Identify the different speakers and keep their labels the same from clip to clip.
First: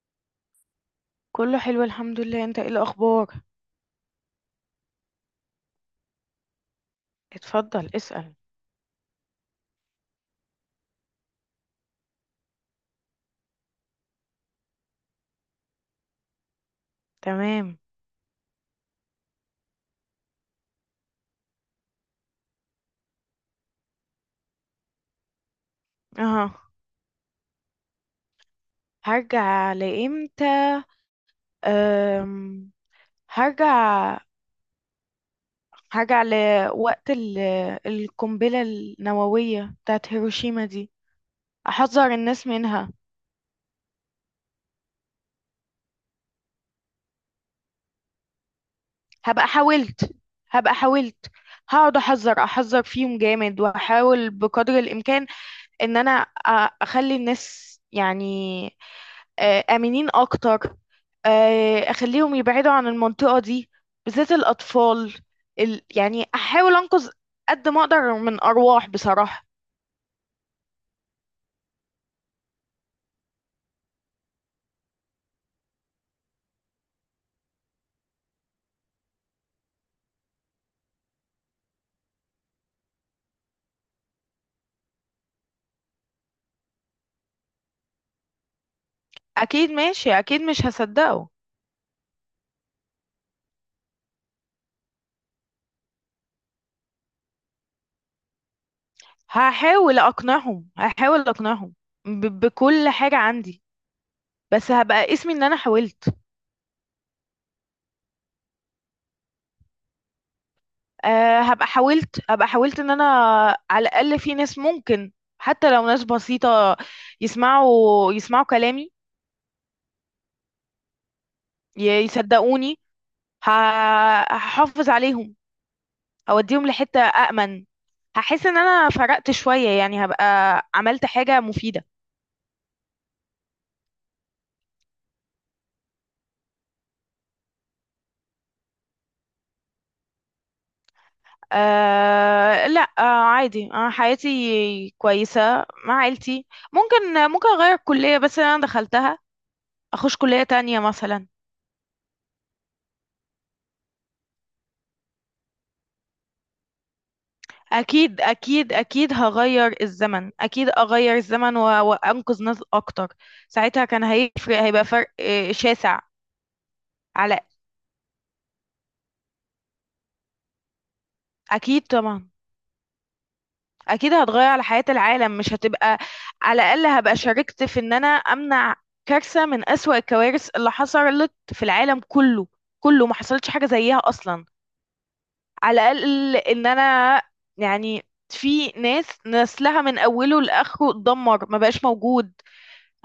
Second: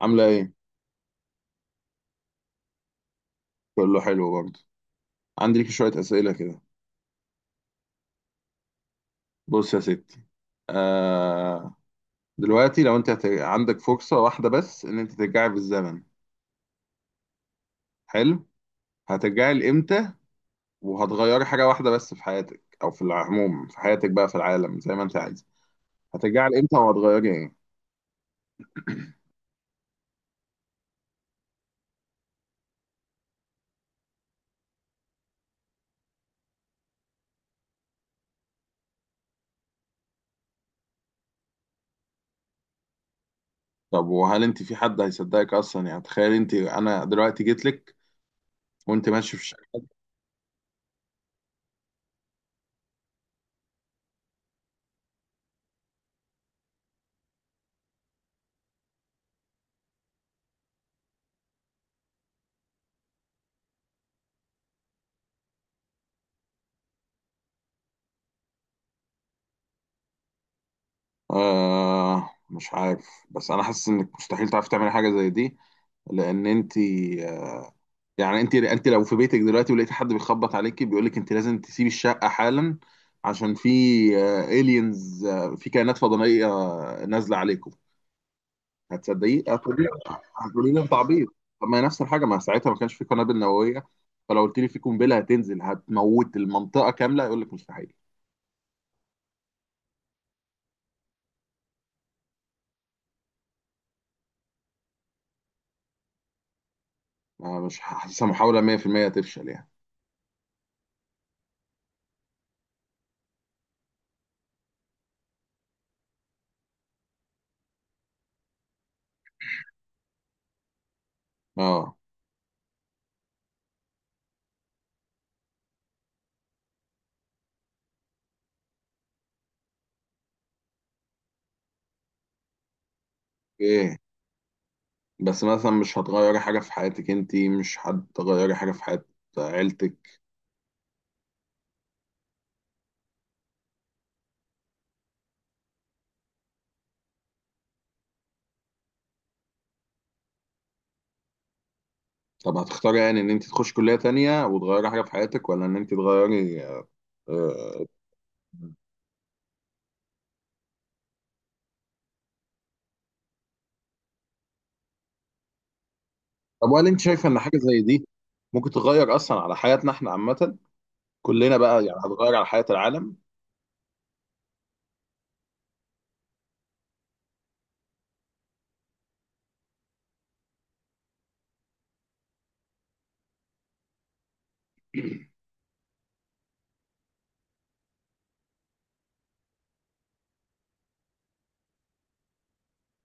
Speaker 1: عاملة ايه؟
Speaker 2: كله حلو، الحمد لله. انت ايه الاخبار؟
Speaker 1: كله حلو برضه. عندي لك شوية أسئلة كده.
Speaker 2: اتفضل، اسأل.
Speaker 1: بص يا ستي. آه دلوقتي لو انت عندك فرصة واحدة بس ان انت ترجعي بالزمن.
Speaker 2: تمام.
Speaker 1: حلو. هترجعي لإمتى وهتغيري حاجة واحدة بس في حياتك او في العموم في حياتك بقى في العالم زي ما انت عايزة؟ هترجعي
Speaker 2: اها،
Speaker 1: لإمتى وهتغيري ايه؟
Speaker 2: هرجع لامتى؟ أم... هرجع هرجع لوقت القنبلة النووية بتاعت هيروشيما دي. احذر الناس منها.
Speaker 1: طب وهل انت في حد هيصدقك اصلا؟ يعني تخيل، انت انا دلوقتي جيت لك وانت ماشي في
Speaker 2: هبقى
Speaker 1: الشارع.
Speaker 2: حاولت هبقى حاولت. هقعد احذر احذر فيهم جامد، واحاول بقدر الامكان ان انا اخلي الناس، يعني، آمنين أكتر. أخليهم يبعدوا عن المنطقة دي، بالذات الأطفال. يعني أحاول أنقذ قد ما أقدر من أرواح، بصراحة.
Speaker 1: آه، مش عارف، بس انا حاسس انك مستحيل تعرفي تعملي حاجة زي دي. لان انت آه، يعني انت لو في بيتك دلوقتي ولقيت حد بيخبط عليكي بيقول لك انت لازم تسيبي الشقه حالا عشان في الينز، في كائنات فضائيه نازله عليكم، هتصدقيه؟
Speaker 2: أكيد ماشي، أكيد مش
Speaker 1: هتقولي لي انت
Speaker 2: هصدقه.
Speaker 1: عبيط؟ طب، ما هي نفس الحاجه. ما ساعتها ما كانش في قنابل نوويه، فلو قلت لي في قنبله هتنزل هتموت المنطقه كامله يقول لك مستحيل.
Speaker 2: هحاول أقنعهم بكل حاجة عندي. بس هبقى اسمي إن أنا حاولت.
Speaker 1: آه، مش حاسسها محاوله، 100% هتفشل يعني.
Speaker 2: أه، هبقى حاولت إن أنا على الأقل في ناس ممكن، حتى لو ناس بسيطة، يسمعوا كلامي،
Speaker 1: اه.
Speaker 2: يصدقوني، هحافظ عليهم، اوديهم لحتة أأمن. هحس ان انا فرقت شوية، يعني هبقى عملت حاجة مفيدة.
Speaker 1: ايه، بس مثلا مش هتغيري حاجه في حياتك؟ انت مش هتغيري حاجه في حياه عيلتك؟
Speaker 2: أه، لا، أه عادي، أه حياتي كويسة مع عيلتي. ممكن اغير الكلية بس اللي انا دخلتها، اخش كلية تانية مثلا.
Speaker 1: طب، هتختاري يعني ان انت تخش كلية تانية وتغيري حاجة في حياتك ولا ان انت تغيري؟ آه،
Speaker 2: اكيد اكيد اكيد هغير الزمن، اكيد اغير الزمن وانقذ ناس اكتر. ساعتها كان هيفرق، هيبقى فرق شاسع.
Speaker 1: طب وهل انت شايفة ان
Speaker 2: على.
Speaker 1: حاجة زي دي ممكن تغير اصلا على حياتنا احنا عامة؟ كلنا بقى
Speaker 2: اكيد
Speaker 1: يعني
Speaker 2: طبعا.
Speaker 1: هتغير على حياة العالم؟
Speaker 2: اكيد هتغير على حياة العالم، مش هتبقى. على الاقل هبقى شاركت في ان انا امنع كارثة من اسوأ الكوارث اللي حصلت في العالم كله. كله ما حصلتش حاجة زيها اصلا. على الاقل ان انا، يعني، في ناس نسلها من اوله لاخره اتدمر، ما بقاش موجود.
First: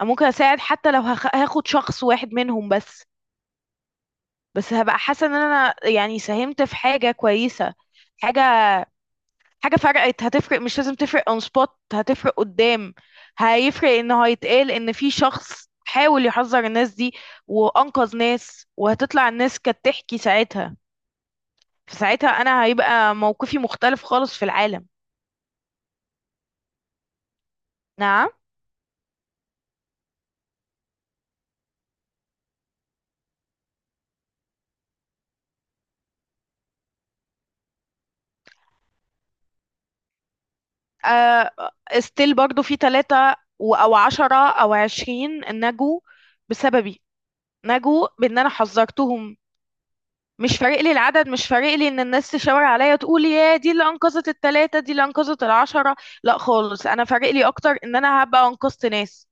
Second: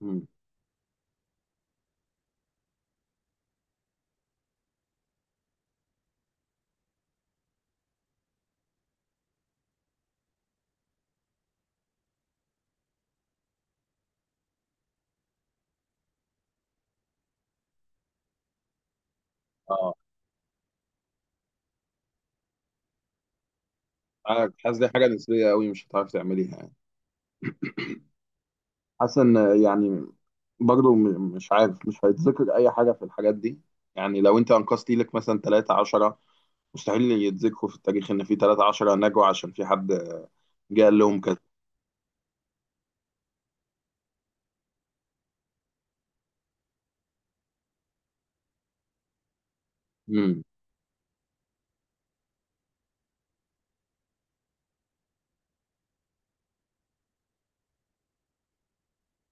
Speaker 2: أنا ممكن
Speaker 1: مم.
Speaker 2: اساعد حتى لو هاخد شخص واحد منهم بس. بس هبقى حاسة ان انا، يعني، ساهمت في حاجة كويسة. حاجة حاجة فرقت. هتفرق، مش لازم تفرق اون سبوت، هتفرق قدام. هيفرق انه هيتقال ان في شخص حاول يحذر الناس دي، وانقذ ناس. وهتطلع الناس كانت
Speaker 1: اه،
Speaker 2: تحكي ساعتها. فساعتها انا هيبقى موقفي مختلف خالص في
Speaker 1: عارف، حاسس
Speaker 2: العالم.
Speaker 1: دي حاجة نسبية قوي مش هتعرف تعمليها يعني.
Speaker 2: نعم.
Speaker 1: حاسس ان يعني برضو مش عارف مش هيتذكر اي حاجة في الحاجات دي. يعني لو انت انقذتي لك مثلا 3 10، مستحيل يتذكروا في التاريخ ان في 3 10 نجوا عشان في حد جه قال لهم كذا.
Speaker 2: آه، ستيل برضو في 3 او 10 او 20 نجوا بسببي، نجوا بان انا حذرتهم.
Speaker 1: امم،
Speaker 2: مش فارق لي العدد، مش فارق لي ان الناس تشاور عليا، تقول يا دي اللي انقذت الـ3، دي اللي انقذت الـ10. لا خالص، انا فارق لي اكتر ان انا هبقى انقذت ناس.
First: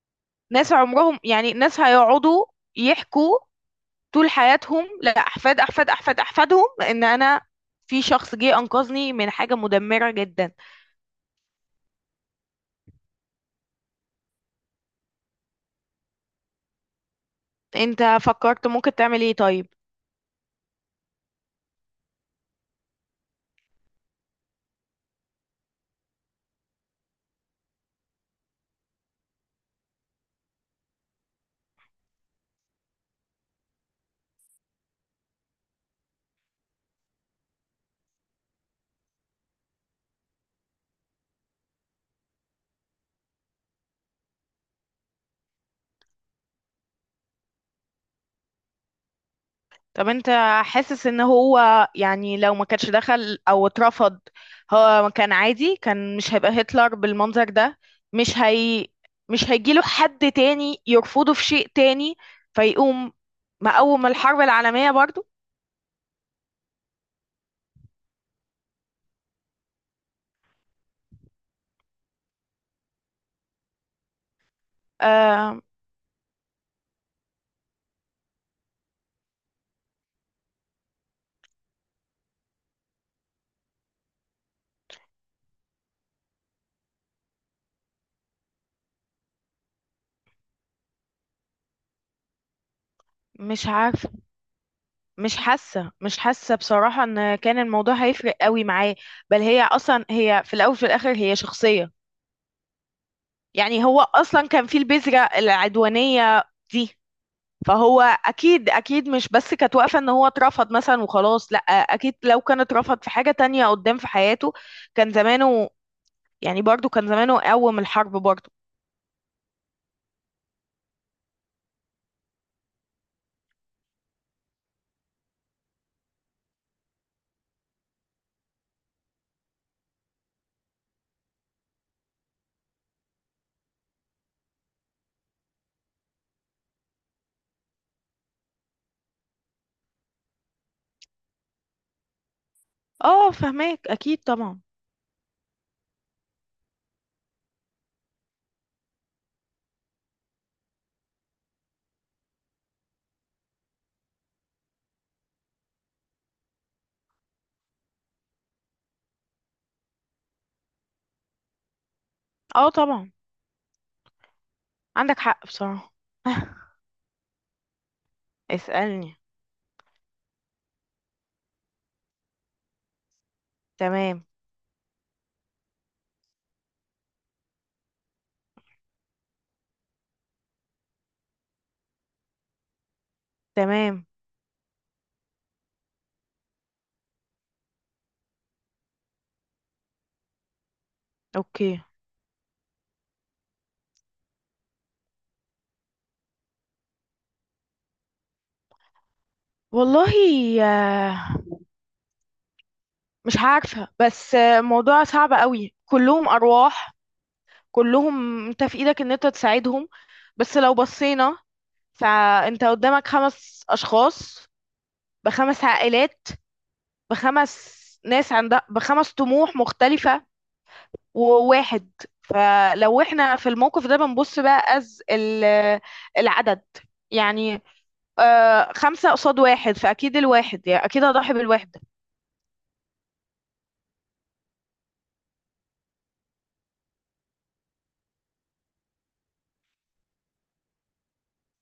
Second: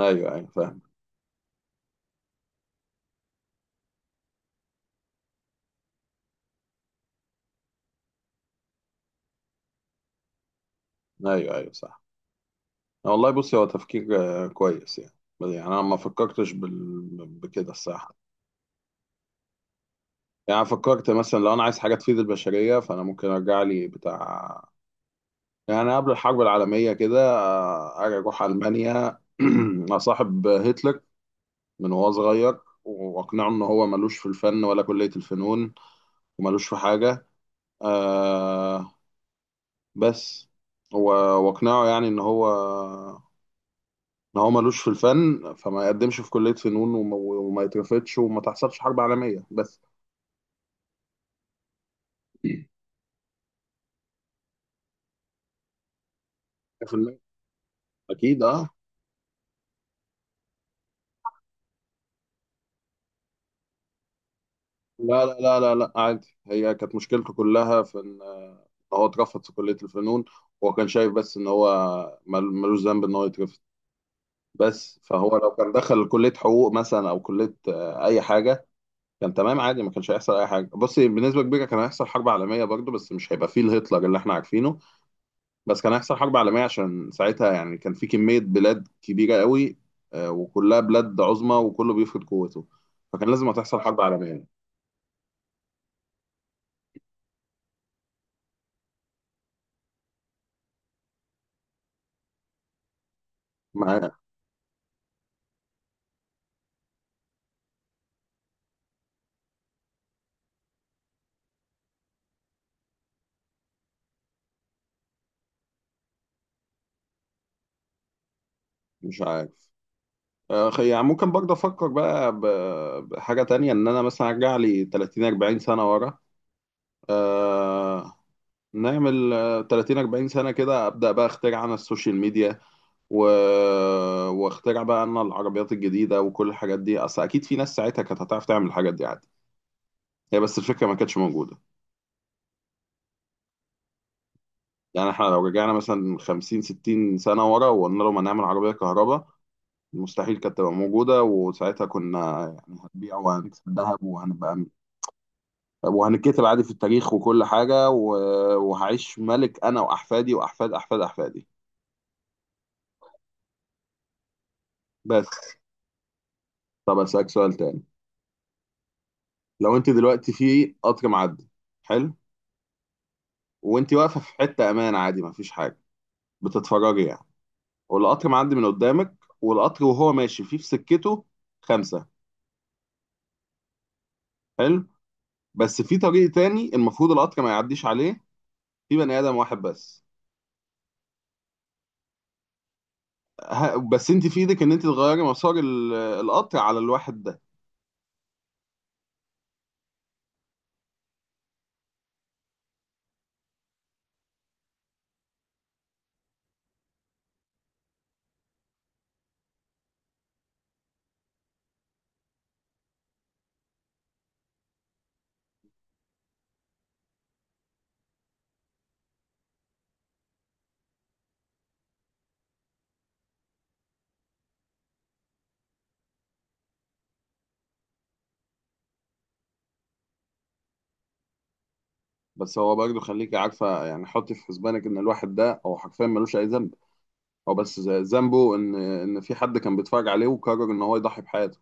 Speaker 1: ايوه، ايوه،
Speaker 2: ناس
Speaker 1: فاهم.
Speaker 2: عمرهم، يعني ناس هيقعدوا يحكوا طول حياتهم لاحفاد احفاد احفاد احفاد احفادهم ان انا، في شخص جه انقذني من حاجة مدمرة جدا.
Speaker 1: ايوه، ايوه، صح. والله، بصي، هو تفكير كويس يعني. يعني انا ما فكرتش بكده
Speaker 2: انت
Speaker 1: الصراحه.
Speaker 2: فكرت ممكن تعمل ايه طيب؟
Speaker 1: يعني أنا فكرت مثلا لو انا عايز حاجه تفيد البشريه فانا ممكن ارجع لي بتاع، يعني قبل الحرب العالميه كده. ارجع اروح المانيا، اصاحب هتلر من وهو صغير، واقنعه ان هو ملوش في الفن ولا كليه الفنون، وملوش في حاجه. آه بس واقنعه يعني ان هو ملوش في الفن، فما يقدمش في كلية فنون وما يترفضش وما تحصلش حرب عالمية بس.
Speaker 2: طب انت حاسس ان هو، يعني، لو ما كانش دخل او اترفض، هو كان عادي، كان مش هيبقى هتلر
Speaker 1: 100%.
Speaker 2: بالمنظر ده؟ مش
Speaker 1: اكيد، اه.
Speaker 2: هي مش هيجيله حد تاني يرفضه في شيء تاني، فيقوم مقوم الحرب العالمية برضو؟
Speaker 1: لا لا لا لا لا، عادي. هي كانت مشكلته كلها في ان هو اترفض في كلية الفنون. هو كان شايف بس ان هو ملوش ذنب ان هو يترفض بس. فهو لو
Speaker 2: آه،
Speaker 1: كان دخل كلية حقوق مثلا او كلية اي حاجة كان تمام، عادي. ما كانش هيحصل اي حاجة. بصي، بنسبة كبيرة كان هيحصل حرب عالمية برضه، بس مش هيبقى فيه الهتلر اللي احنا عارفينه. بس كان هيحصل حرب عالمية عشان ساعتها يعني كان في كمية بلاد كبيرة قوي وكلها بلاد عظمى وكله بيفرض قوته، فكان لازم
Speaker 2: مش
Speaker 1: هتحصل حرب
Speaker 2: عارفة،
Speaker 1: عالمية
Speaker 2: مش حاسة بصراحة ان كان الموضوع هيفرق قوي معاه. بل هي اصلا، هي في الاول وفي الاخر هي شخصية. يعني هو
Speaker 1: معاه.
Speaker 2: اصلا كان في البذرة العدوانية دي. فهو اكيد اكيد مش بس كانت واقفه ان هو اترفض مثلا وخلاص. لا، اكيد لو كان اترفض في حاجه تانية قدام في حياته، كان زمانه، يعني برضو كان زمانه قوم الحرب برضو.
Speaker 1: مش عارف. يعني ممكن برضه أفكر بقى بحاجة تانية، إن أنا مثلا أرجع لي 30 40 سنة ورا. آه، نعمل 30 40 سنة كده، أبدأ بقى أخترع أنا السوشيال ميديا و... واخترع بقى أنا العربيات الجديدة وكل الحاجات دي. أصل أكيد في ناس ساعتها كانت هتعرف تعمل الحاجات دي عادي، هي بس الفكرة ما كانتش موجودة.
Speaker 2: اه فهماك، اكيد طبعا.
Speaker 1: يعني احنا لو رجعنا مثلا 50 60 سنة ورا وقلنا لهم هنعمل عربية كهرباء، مستحيل كانت تبقى موجودة. وساعتها كنا يعني هنبيع وهنكسب ذهب وهنبقى وهنتكتب عادي في التاريخ وكل حاجة، وهعيش ملك أنا وأحفادي وأحفاد أحفاد أحفادي.
Speaker 2: اه طبعا، عندك
Speaker 1: بس.
Speaker 2: حق بصراحه.
Speaker 1: طب، أسألك سؤال تاني.
Speaker 2: اسألني.
Speaker 1: لو أنت دلوقتي في قطر معدي. حلو. وأنت واقفة
Speaker 2: تمام.
Speaker 1: في حتة أمان، عادي مفيش حاجة، بتتفرجي يعني، والقطر معدي من قدامك، والقطر وهو ماشي فيه في سكته خمسة.
Speaker 2: تمام.
Speaker 1: حلو. بس في طريق تاني المفروض القطر ما يعديش عليه، في بني ادم واحد بس.
Speaker 2: اوكي.
Speaker 1: بس انت في ايدك ان انت تغيري مسار القطر على الواحد ده.
Speaker 2: والله، آه، مش عارفة بس موضوع صعب قوي. كلهم أرواح، كلهم انت في ايدك ان انت تساعدهم. بس لو بصينا، فانت قدامك 5 اشخاص، بـ5 عائلات، بـ5 ناس عندها، بـ5 طموح مختلفة، وواحد. فلو احنا في الموقف ده بنبص بقى از العدد، يعني آه 5 قصاد واحد، فأكيد الواحد، يعني أكيد هضحي بالواحد.
Speaker 1: بس هو برضه، خليكي عارفه، يعني حطي في حسبانك ان الواحد ده هو حرفيا ملوش اي ذنب. هو بس ذنبه ان في حد كان بيتفرج عليه وقرر ان هو يضحي بحياته.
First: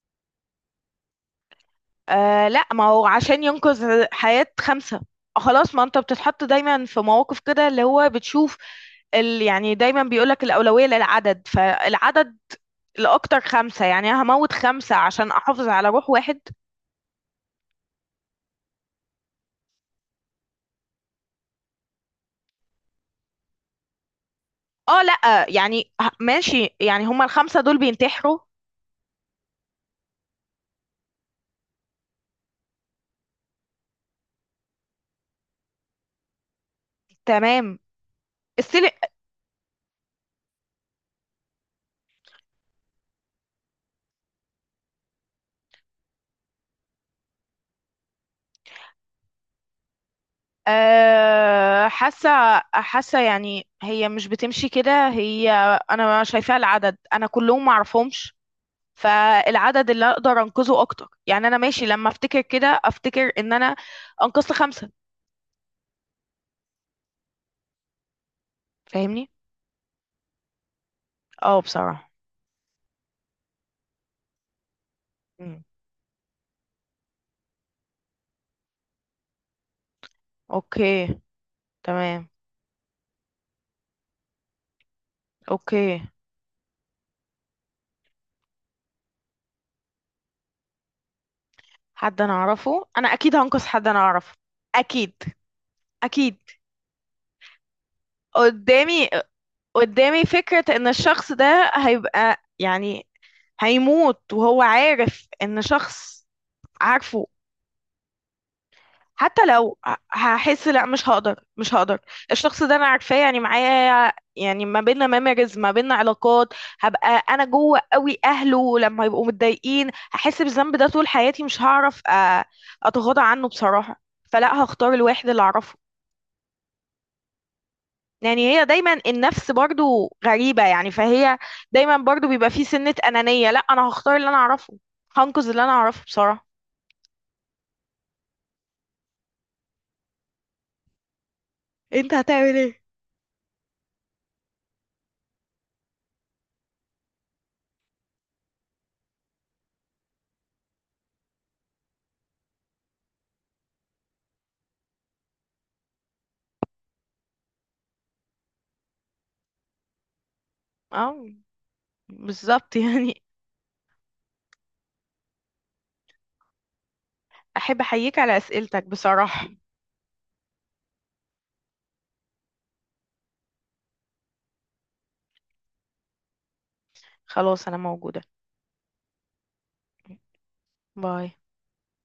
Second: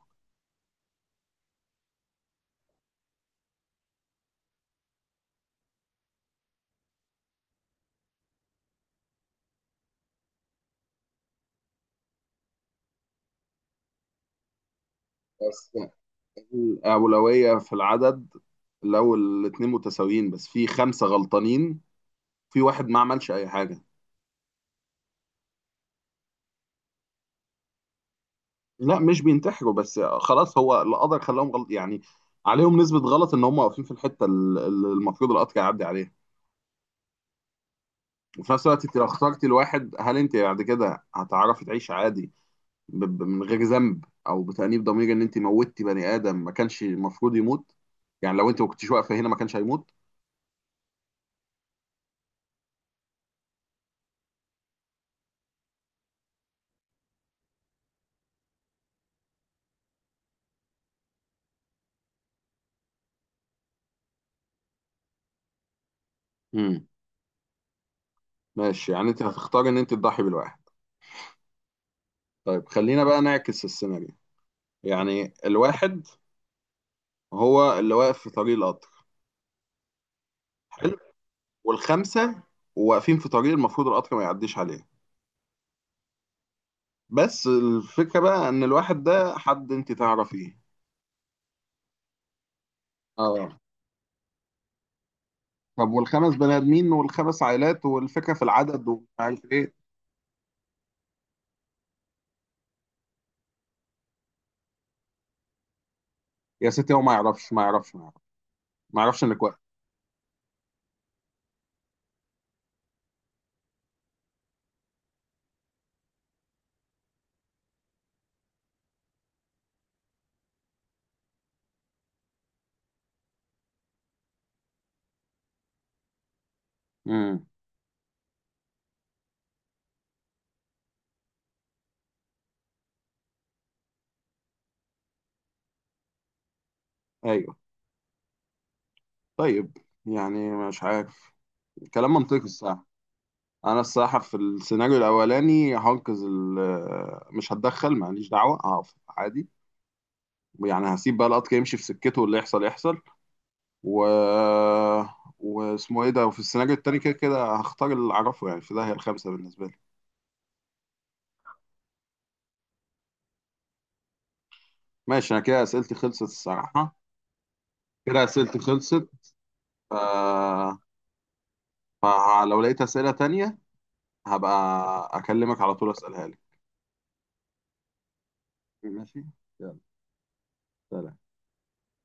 Speaker 2: آه، لا، ما هو عشان ينقذ حياة 5. خلاص، ما انت بتتحط دايما في مواقف كده اللي هو بتشوف يعني دايما بيقولك الأولوية للعدد، فالعدد لأكتر. 5، يعني أنا هموت 5 عشان أحافظ
Speaker 1: بس
Speaker 2: على روح واحد.
Speaker 1: الاولويه في العدد، لو الاتنين متساويين بس في خمسه غلطانين، في واحد ما عملش اي حاجه.
Speaker 2: اه لأ، يعني ماشي، يعني هما الـ5 دول بينتحروا؟
Speaker 1: لا، مش بينتحروا بس خلاص هو القدر خلاهم غلط يعني، عليهم نسبة غلط ان هم واقفين في الحتة اللي المفروض القطر يعدي عليها.
Speaker 2: تمام.
Speaker 1: وفي نفس الوقت
Speaker 2: السيل.
Speaker 1: انت لو اخترتي الواحد هل انت بعد كده هتعرفي تعيشي عادي من غير ذنب او بتأنيب ضمير ان انت موتي بني ادم ما كانش المفروض يموت؟ يعني لو انت ما كنتيش واقفة هنا ما كانش هيموت.
Speaker 2: أه، حاسة، يعني هي مش بتمشي كده. هي أنا شايفاها العدد، أنا كلهم معرفهمش. فالعدد اللي أقدر أنقذه أكتر، يعني أنا ماشي. لما أفتكر كده أفتكر إن أنا أنقذت 5.
Speaker 1: امم. ماشي، يعني انت
Speaker 2: فاهمني؟
Speaker 1: هتختاري ان انت تضحي بالواحد.
Speaker 2: اه بصراحة.
Speaker 1: طيب، خلينا بقى نعكس السيناريو. يعني
Speaker 2: مم.
Speaker 1: الواحد هو اللي واقف في طريق القطر،
Speaker 2: أوكي. تمام.
Speaker 1: والخمسه واقفين في طريق المفروض القطر ما يعديش عليه.
Speaker 2: أوكي.
Speaker 1: بس الفكره بقى ان الواحد ده حد انت تعرفيه.
Speaker 2: حد انا اعرفه، انا اكيد
Speaker 1: اه.
Speaker 2: هنقص حد انا اعرفه. اكيد
Speaker 1: طب والخمس
Speaker 2: اكيد.
Speaker 1: بني ادمين والخمس عائلات والفكره في العدد
Speaker 2: قدامي
Speaker 1: ومش عارف ايه؟
Speaker 2: قدامي فكرة ان الشخص ده هيبقى، يعني، هيموت وهو عارف ان شخص
Speaker 1: يا ستي هو ما
Speaker 2: عارفه.
Speaker 1: يعرفش ما يعرفش ما يعرفش ما يعرفش
Speaker 2: حتى
Speaker 1: انك واقف.
Speaker 2: لو هحس، لا، مش هقدر. الشخص ده انا عارفاه، يعني معايا، يعني ما بيننا ميموريز، ما بيننا علاقات. هبقى انا جوه قوي اهله لما يبقوا متضايقين، هحس بالذنب ده طول حياتي، مش هعرف اتغاضى عنه بصراحة. فلا، هختار الواحد اللي اعرفه.
Speaker 1: امم.
Speaker 2: يعني هي دايما، النفس برضو غريبة، يعني فهي دايما برضو بيبقى في سنة أنانية. لا، أنا هختار اللي أنا أعرفه. هنقذ اللي أنا أعرفه، بصراحة.
Speaker 1: ايوه. طيب، يعني مش عارف.
Speaker 2: انت
Speaker 1: كلام منطقي
Speaker 2: هتعمل ايه؟
Speaker 1: الصراحه. انا الصراحه في السيناريو الاولاني هنقذ مش هتدخل، ماليش دعوه، هقف عادي. يعني هسيب بقى القطر يمشي في سكته واللي يحصل يحصل، و واسمه ايه ده. وفي السيناريو التاني كده كده هختار اللي اعرفه، يعني في داهية الخمسة بالنسبة لي.
Speaker 2: اه، بالظبط يعني.
Speaker 1: ماشي، انا كده اسئلتي خلصت الصراحة.
Speaker 2: أحب أحييك
Speaker 1: كده
Speaker 2: على
Speaker 1: اسئلتي
Speaker 2: أسئلتك،
Speaker 1: خلصت.
Speaker 2: بصراحة.
Speaker 1: آه فلو لقيت اسئلة تانية هبقى اكلمك على طول اسألها لك.
Speaker 2: خلاص، أنا موجودة.
Speaker 1: ماشي. يلا. سلام.
Speaker 2: باي.